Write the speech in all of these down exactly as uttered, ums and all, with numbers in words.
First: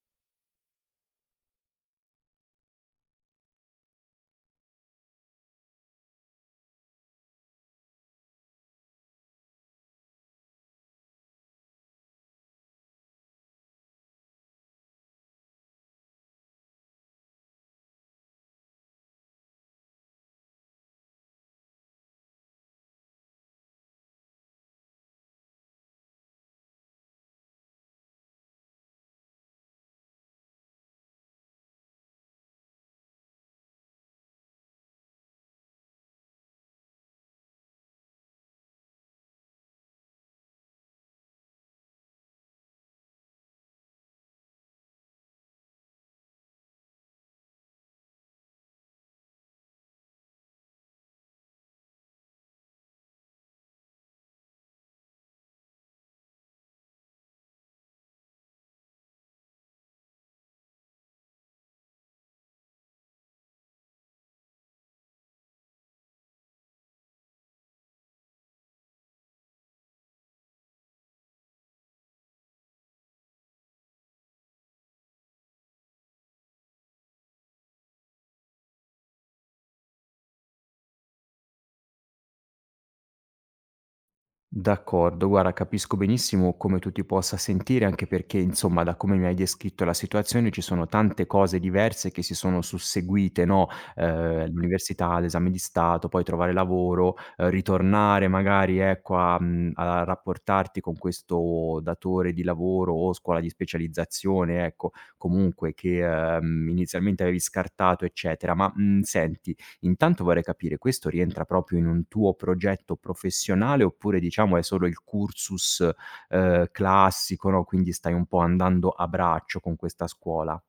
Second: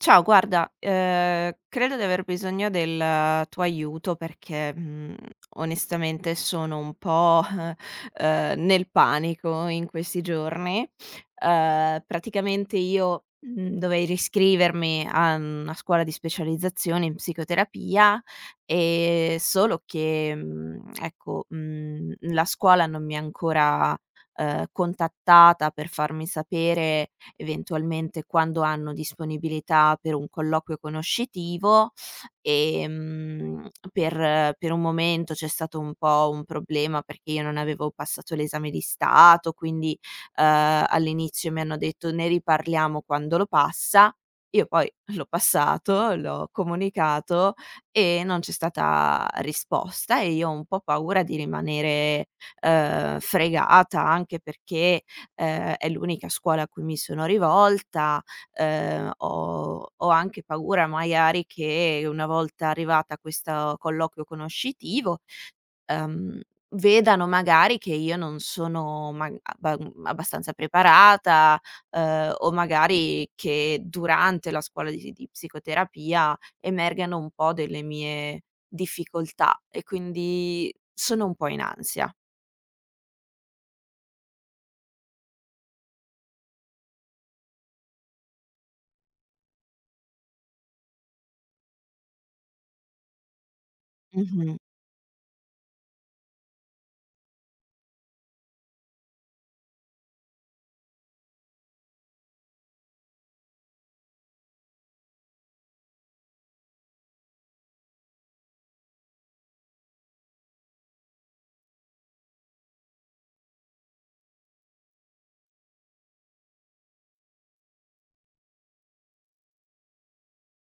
Ciao, guarda, ehm, credo di aver bisogno del tuo aiuto perché, mhmm, onestamente sono un po', ehm, nel panico in questi giorni. Ehm, praticamente io, mhmm, dovei riscrivermi a, mhmm, a scuola di specializzazione in psicoterapia. Ehm, solo che, mhmm, ecco, mhmm, la scuola non mi ha ancora, ehm, contattata per farmi sapere eventualmente quando hanno disponibilità per un colloquio conoscitivo, ehm, per per un momento c'è stato un po' un problema perché io non avevo passato l'esame di Stato, quindi, ehm, all'inizio mi hanno detto: "Ne riparliamo quando lo passa." Io poi l'ho passato, l'ho comunicato e non c'è stata risposta e io ho un po' paura di rimanere, ehm, fregata. Anche perché, ehm, è l'unica scuola a cui mi sono rivolta. Ehm, ho ho anche paura maiari che una volta arrivata a questo colloquio conoscitivo, ehm, vedano magari che io non sono mag aba mhmm, abbastanza preparata, ehm, o magari che durante la scuola di si di psicoterapia emergano un po' delle mie difficoltà e quindi, sono un po' in ansia. D'accordo, guarda capisco benissimo come tu ti possa sentire, anche perché, insomma, da come mi hai descritto la situazione ci sono tante cose diverse che si sono susseguite, no? Ehm, Mh-mh. l'università, l'esame di Stato, poi trovare lavoro, ritornare magari, ecco, a, mhmm, a rapportarti con questo datore di lavoro o scuola di specializzazione, ecco, comunque che, ehm, inizialmente avevi scartato, eccetera. Ma, mhmm, senti, intanto vorrei capire: questo rientra proprio in un tuo progetto professionale oppure, diciamo, è solo il cursus, ehm, classico, no, quindi stai un po' andando a braccio con questa scuola?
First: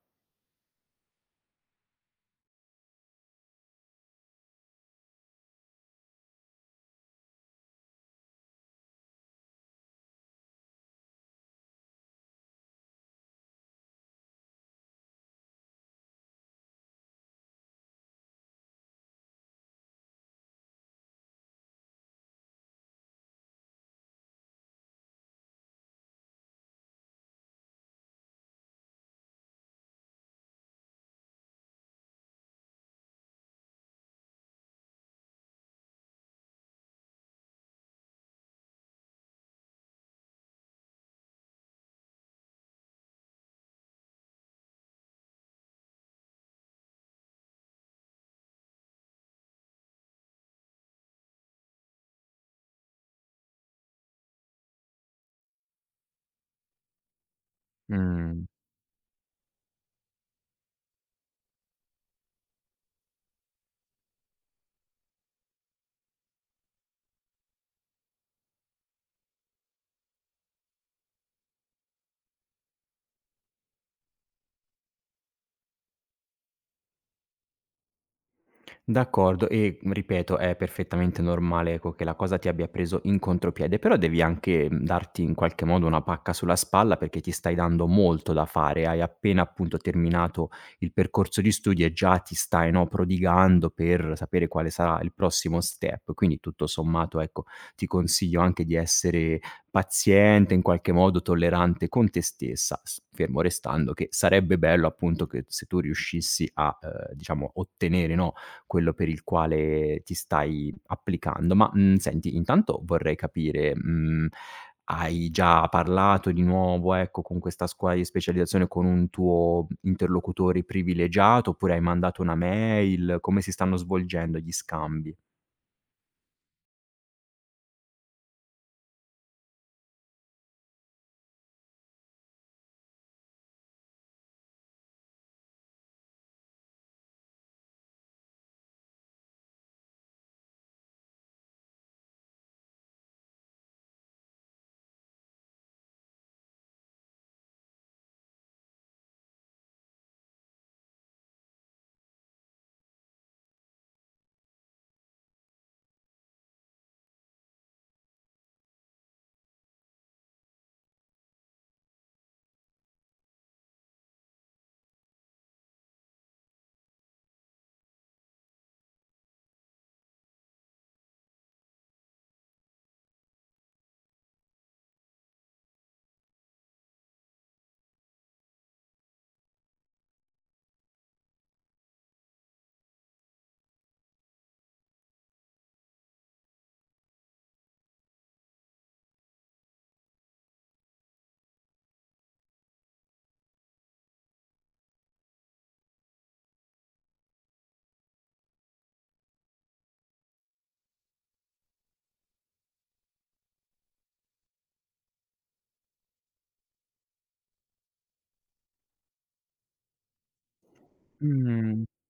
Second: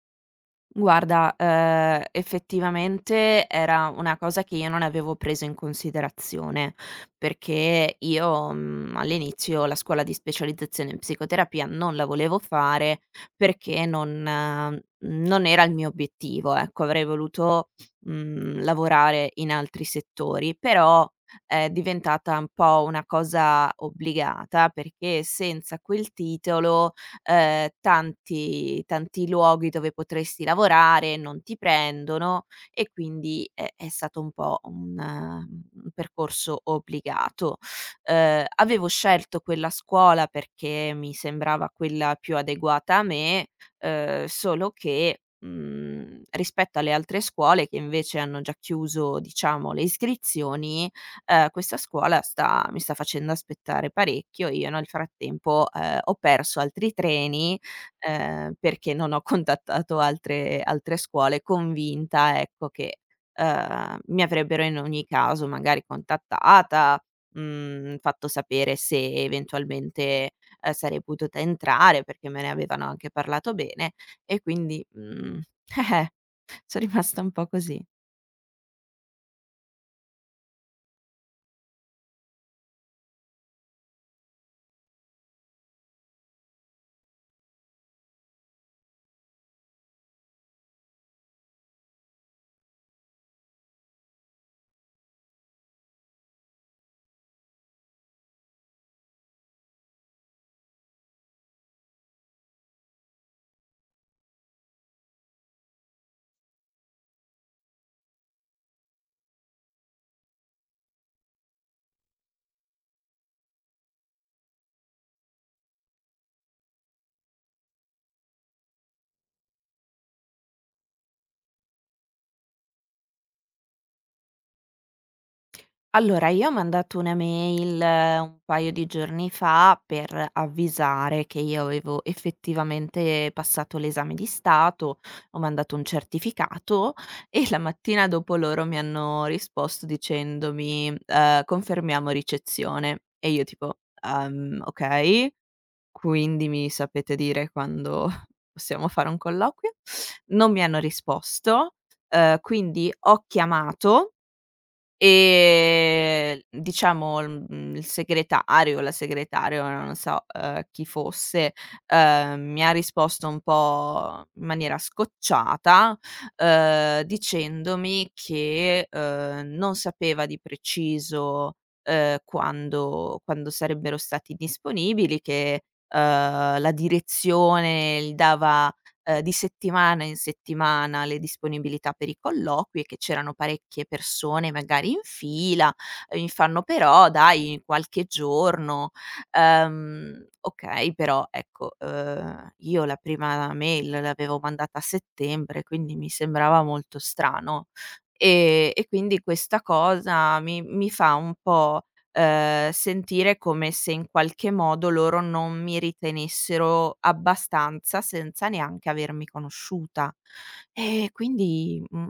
Guarda, ehm, effettivamente era una cosa che io non avevo preso in considerazione, perché io, mhmm, all'inizio la scuola di specializzazione in psicoterapia non la volevo fare perché non non era il mio obiettivo, ecco. Avrei voluto, mhmm, lavorare in altri settori, però è diventata un po' una cosa obbligata perché senza quel titolo, ehm, tanti tanti luoghi dove potresti lavorare non ti prendono e quindi, eh, è stato un po' un un percorso obbligato. Ehm, avevo scelto quella scuola perché mi sembrava quella più adeguata a me, ehm, solo che, mhmm, rispetto alle altre scuole che invece hanno già chiuso diciamo le iscrizioni, ehm, questa scuola sta mi sta facendo aspettare parecchio. Io nel frattempo, ehm, ho perso altri treni, Mh. ehm, perché non ho contattato altre altre scuole, convinta, ecco, che, ehm, mi avrebbero in ogni caso magari contattata, mhmm, fatto sapere se eventualmente, ehm, sarei potuta entrare perché me ne avevano anche parlato bene e quindi, mhmm, son rimasta un po' così. D'accordo, e ripeto, è perfettamente normale, ecco, che la cosa ti abbia preso in contropiede. Però devi anche darti in qualche modo una pacca sulla spalla, perché ti stai dando molto da fare. Hai appena appunto terminato il percorso di studi, e già ti stai, no, prodigando per sapere quale sarà il prossimo step. Quindi tutto sommato, ecco, ti consiglio anche di essere paziente, in qualche modo tollerante con te stessa, fermo restando che sarebbe bello appunto che se tu riuscissi a, ehm, diciamo ottenere, no, quello per il quale ti stai applicando. Ma, mh, senti, intanto vorrei capire, mhmm, hai già parlato di nuovo, ecco, con questa scuola di specializzazione, con un tuo interlocutore privilegiato, oppure hai mandato una mail? Come si stanno svolgendo gli scambi? Allora, io ho mandato una mail un paio di giorni fa per avvisare che io avevo effettivamente passato l'esame di Stato, ho mandato un certificato, e la mattina dopo loro mi hanno risposto dicendomi, ehm: "Confermiamo ricezione". E io tipo: "Ehm, ok, quindi mi sapete dire quando possiamo fare un colloquio?" Non mi hanno risposto, ehm, quindi ho chiamato e, diciamo, mhmm, il segretario o la segretaria, ora non so, ehm, chi fosse, ehm, mi ha risposto un po' in maniera scocciata, ehm, dicendomi che, ehm, non sapeva di preciso, ehm, quando quando sarebbero stati disponibili, che, ehm, la direzione gli dava, ehm, di settimana in settimana le disponibilità per i colloqui e che c'erano parecchie persone magari in fila. Mi fanno: "Però dai, qualche giorno". Ehm, ok, però ecco, ehm, io la prima mail l'avevo mandata a settembre, quindi mi sembrava molto strano. E e quindi questa cosa mi mi fa un po', ehm, sentire come se in qualche modo loro non mi ritenessero abbastanza, senza neanche avermi conosciuta. Eh quindi Mhmm, mh,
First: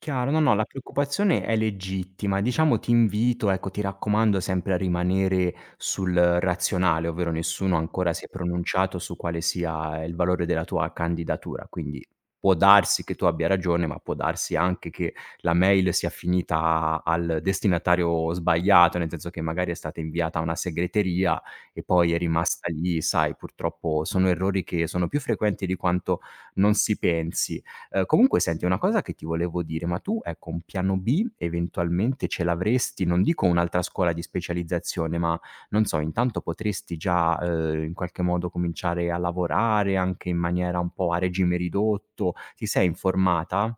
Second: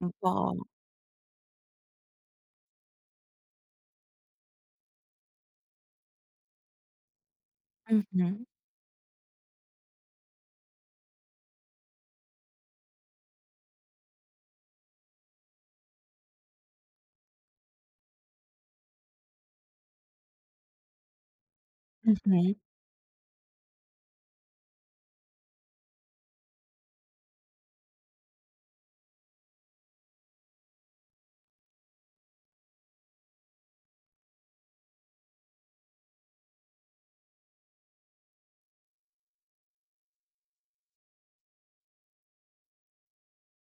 un No, no, po' la preoccupazione è legittima. Diciamo ti invito, ecco, ti raccomando sempre a rimanere sul razionale, ovvero nessuno ancora si è Mh-mh. pronunciato su quale sia il valore della tua candidatura. Quindi, può darsi che tu abbia ragione, ma può darsi anche che la mail sia finita al destinatario sbagliato, nel senso che magari è stata inviata a una segreteria, e poi è Mh-mh. rimasta lì. Sai, purtroppo sono errori che sono più frequenti di quanto non si pensi. Ehm, comunque senti, una cosa che ti volevo dire. Ma tu, ecco, un piano B eventualmente ce l'avresti? Non dico un'altra scuola di specializzazione, ma non so, intanto potresti già, ehm, in qualche modo cominciare a lavorare anche in maniera un po' a regime ridotto. Ti sei informata?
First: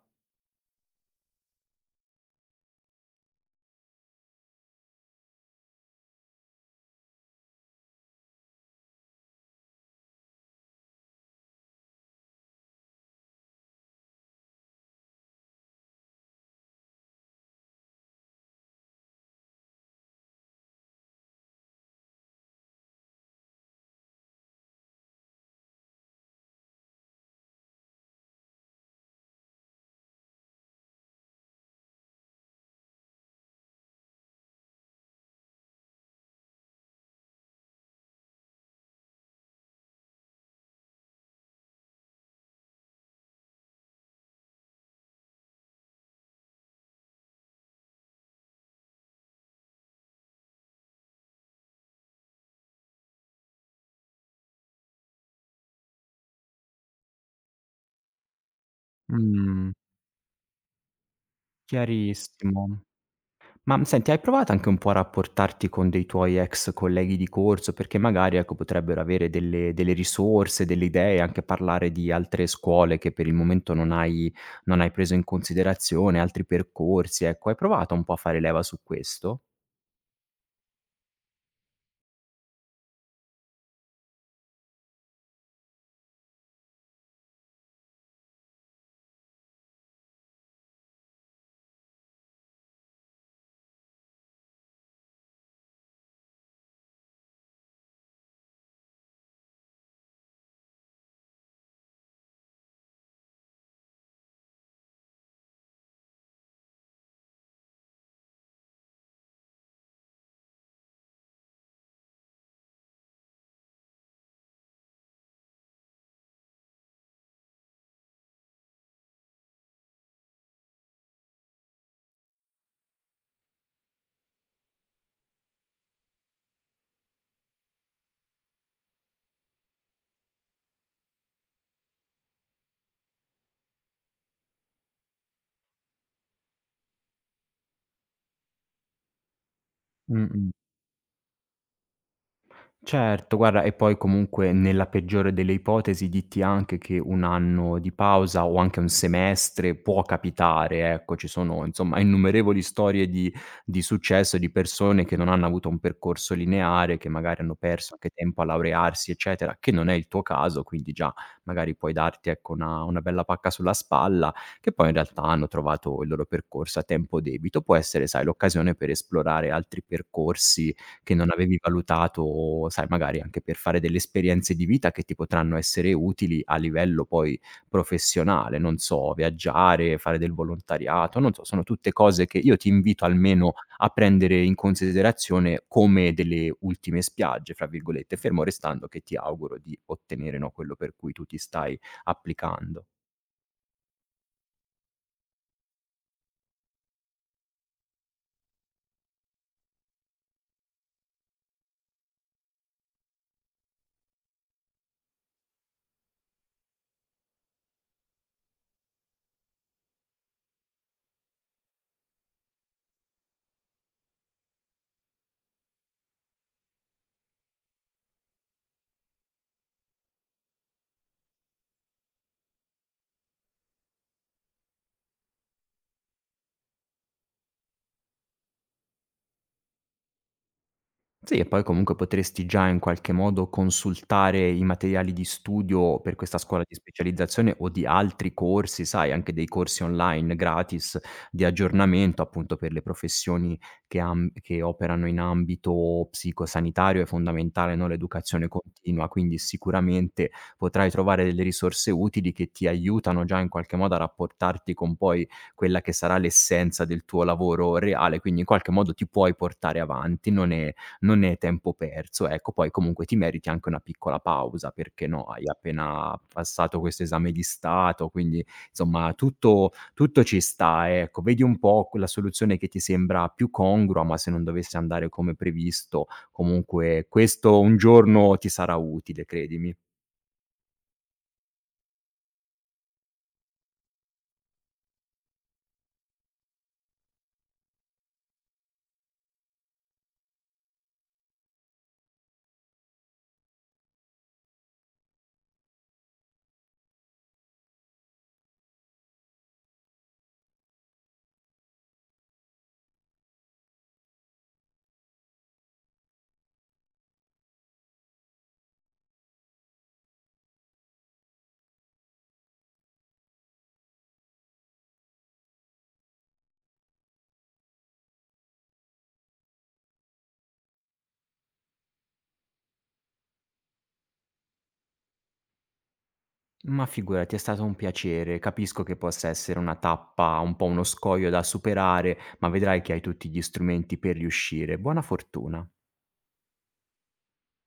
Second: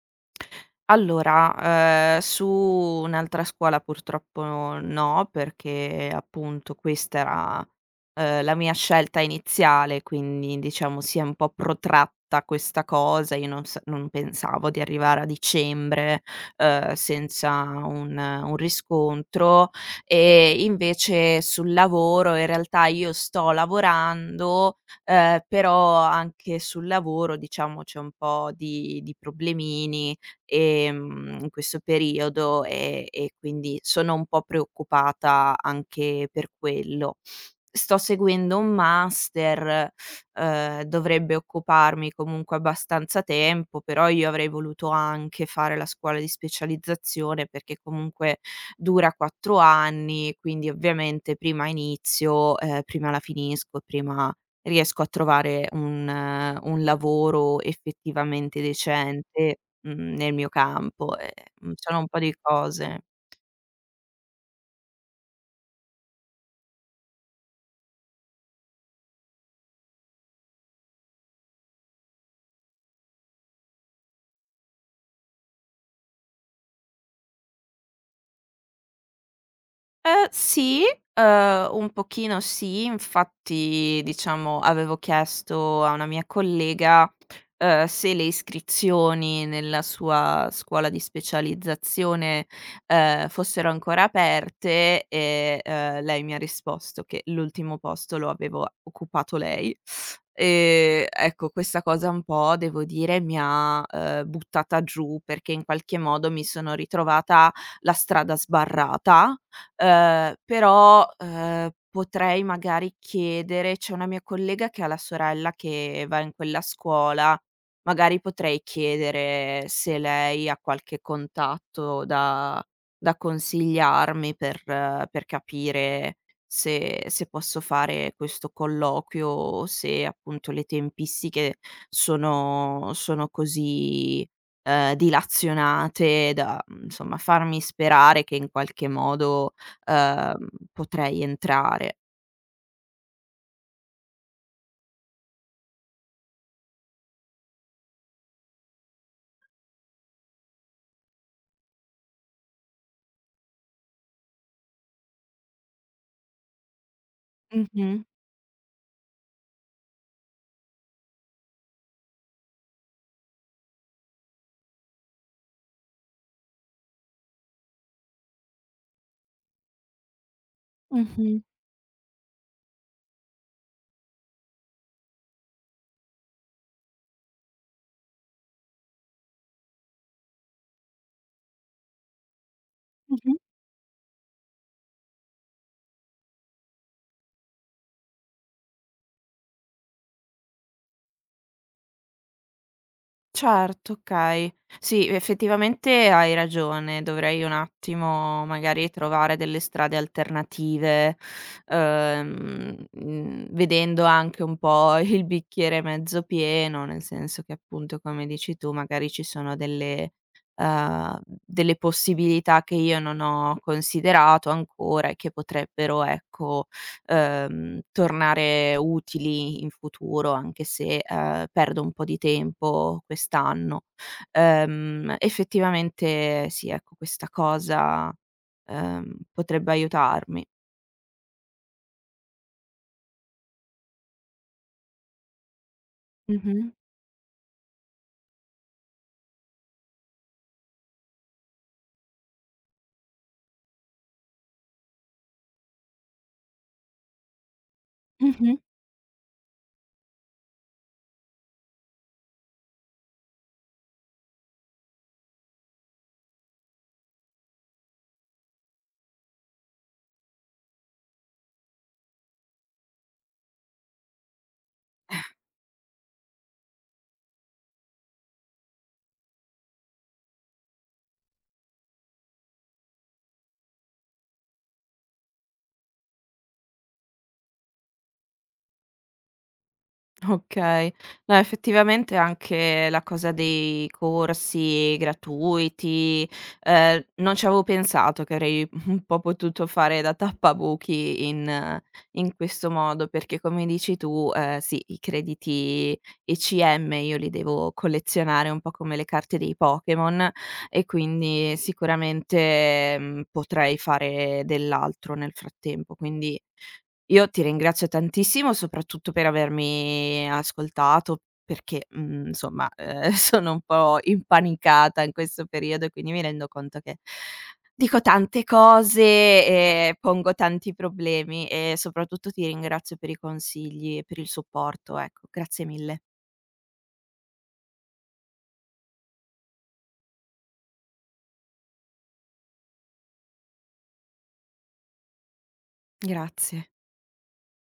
Allora, ehm, su un'altra scuola purtroppo no, perché appunto questa era, ehm, la mia scelta iniziale, quindi diciamo si è un po' protratta questa cosa. Io non sa non pensavo di arrivare a dicembre, ehm, senza un un riscontro. E invece sul lavoro in realtà io sto lavorando, ehm, però anche sul lavoro, diciamo, c'è un po' di di problemini, ehm, in questo periodo e e quindi sono un po' preoccupata anche per quello. Sto seguendo un master, ehm, dovrebbe occuparmi comunque abbastanza tempo, però io avrei voluto anche fare la scuola di specializzazione perché comunque dura quattro anni, quindi ovviamente prima inizio, ehm, prima la finisco, prima riesco a trovare un un lavoro effettivamente decente, Mh. mhmm, nel mio campo. Eh-eh, mhmm, sono un po' di Chiarissimo. cose. Ma, mhmm, senti, hai provato anche un po' a rapportarti con dei tuoi ex colleghi di corso perché magari, ecco, potrebbero avere delle delle risorse, delle idee, anche parlare di altre scuole che per il momento non hai non hai preso in considerazione, altri percorsi, ecco. Hai provato un po' a fare leva su questo? Eh, sì, ehm, un pochino sì, infatti diciamo, avevo chiesto a una mia collega, ehm, se le iscrizioni nella sua scuola di specializzazione, ehm, fossero ancora aperte e, ehm, lei mi ha risposto che l'ultimo posto lo avevo occupato lei. Ehm, ecco, questa cosa un po' devo dire mi ha, ehm, buttata giù perché in qualche modo mi sono ritrovata la strada sbarrata. Ehm, però, ehm, potrei magari chiedere c'è una mia collega che ha la sorella che va in quella scuola, magari potrei chiedere se lei ha qualche contatto da da consigliarmi per per capire se se posso fare questo colloquio, o se appunto le tempistiche sono sono così, ehm, dilazionate da, mhmm, insomma, farmi sperare che in qualche modo, ehm, Mh-mh. potrei entrare. Certo, guarda, e poi comunque, nella peggiore delle ipotesi, ditti anche che un anno di pausa o anche un semestre può capitare, ecco, ci sono insomma innumerevoli storie di di successo di persone che non hanno avuto un percorso lineare, che magari hanno perso Mh-mh. anche tempo a laurearsi eccetera, che non è il tuo caso quindi già magari puoi darti, ecco, una una bella pacca sulla spalla, che poi in realtà hanno trovato il loro percorso a tempo debito. Può essere, sai, l'occasione per esplorare altri percorsi che non Mh-mh. avevi valutato o sai magari anche per fare delle esperienze di vita che ti potranno essere utili a livello poi professionale, non so, viaggiare, fare del volontariato, non so, sono tutte cose che io ti invito Mh-mh. almeno a prendere in considerazione come delle ultime spiagge fra virgolette, fermo restando che ti auguro di ottenere, no, quello per cui tu ti stai applicando. Certo, okay. Sì, effettivamente hai ragione, dovrei un attimo, magari trovare delle strade alternative, ehm, mh, vedendo anche un po' il bicchiere mezzo pieno, nel senso che appunto, come dici tu, magari ci sono delle, ehm, delle possibilità che io non ho considerato ancora e che potrebbero, ecco, ehm, tornare utili in futuro, anche se, ehm, perdo un po' di tempo quest'anno. Ehm, effettivamente sì, ecco, questa cosa, ehm, potrebbe aiutarmi. Sì, e poi comunque potresti già in qualche modo consultare i materiali di studio per questa scuola Mh-mh. di specializzazione o di altri corsi, sai, anche dei corsi online gratis di aggiornamento appunto per le professioni che am che operano in ambito psico sanitario è fondamentale, no, l'educazione Mh-mh. continua. Quindi, sicuramente potrai trovare delle risorse utili che ti aiutano già in qualche modo a rapportarti con poi quella che sarà l'essenza del tuo lavoro reale, quindi in qualche modo ti puoi portare avanti, non è non è tempo perso. Ecco, poi comunque ti meriti anche una piccola pausa, perché no, hai appena passato questo esame di Stato, quindi, insomma tutto tutto ci sta, ecco. Vedi un po' qu la soluzione che ti sembra più congrua, ma se non dovesse andare come previsto, comunque questo un giorno ti sarà utile, credimi. Okay. No, effettivamente anche la cosa dei corsi gratuiti, ehm, non ci avevo pensato che avrei un po' potuto fare da tappabuchi in in questo modo, perché come dici tu, ehm, sì, i crediti ECM io li devo collezionare un po' come le carte dei Pokémon e quindi, sicuramente, mhmm, potrei fare dell'altro nel frattempo. Quindi, io ti ringrazio tantissimo, soprattutto per avermi ascoltato, perché, mhmm, insomma, ehm, sono un po' impanicata in questo periodo e quindi mi rendo conto che dico tante cose e pongo tanti problemi e soprattutto ti ringrazio per i consigli e per il supporto, ecco. Grazie mille. Ma figurati, è stato un piacere. Capisco che possa essere una tappa, un po' uno scoglio da superare, ma vedrai che hai tutti gli strumenti per riuscire. Buona fortuna. Grazie.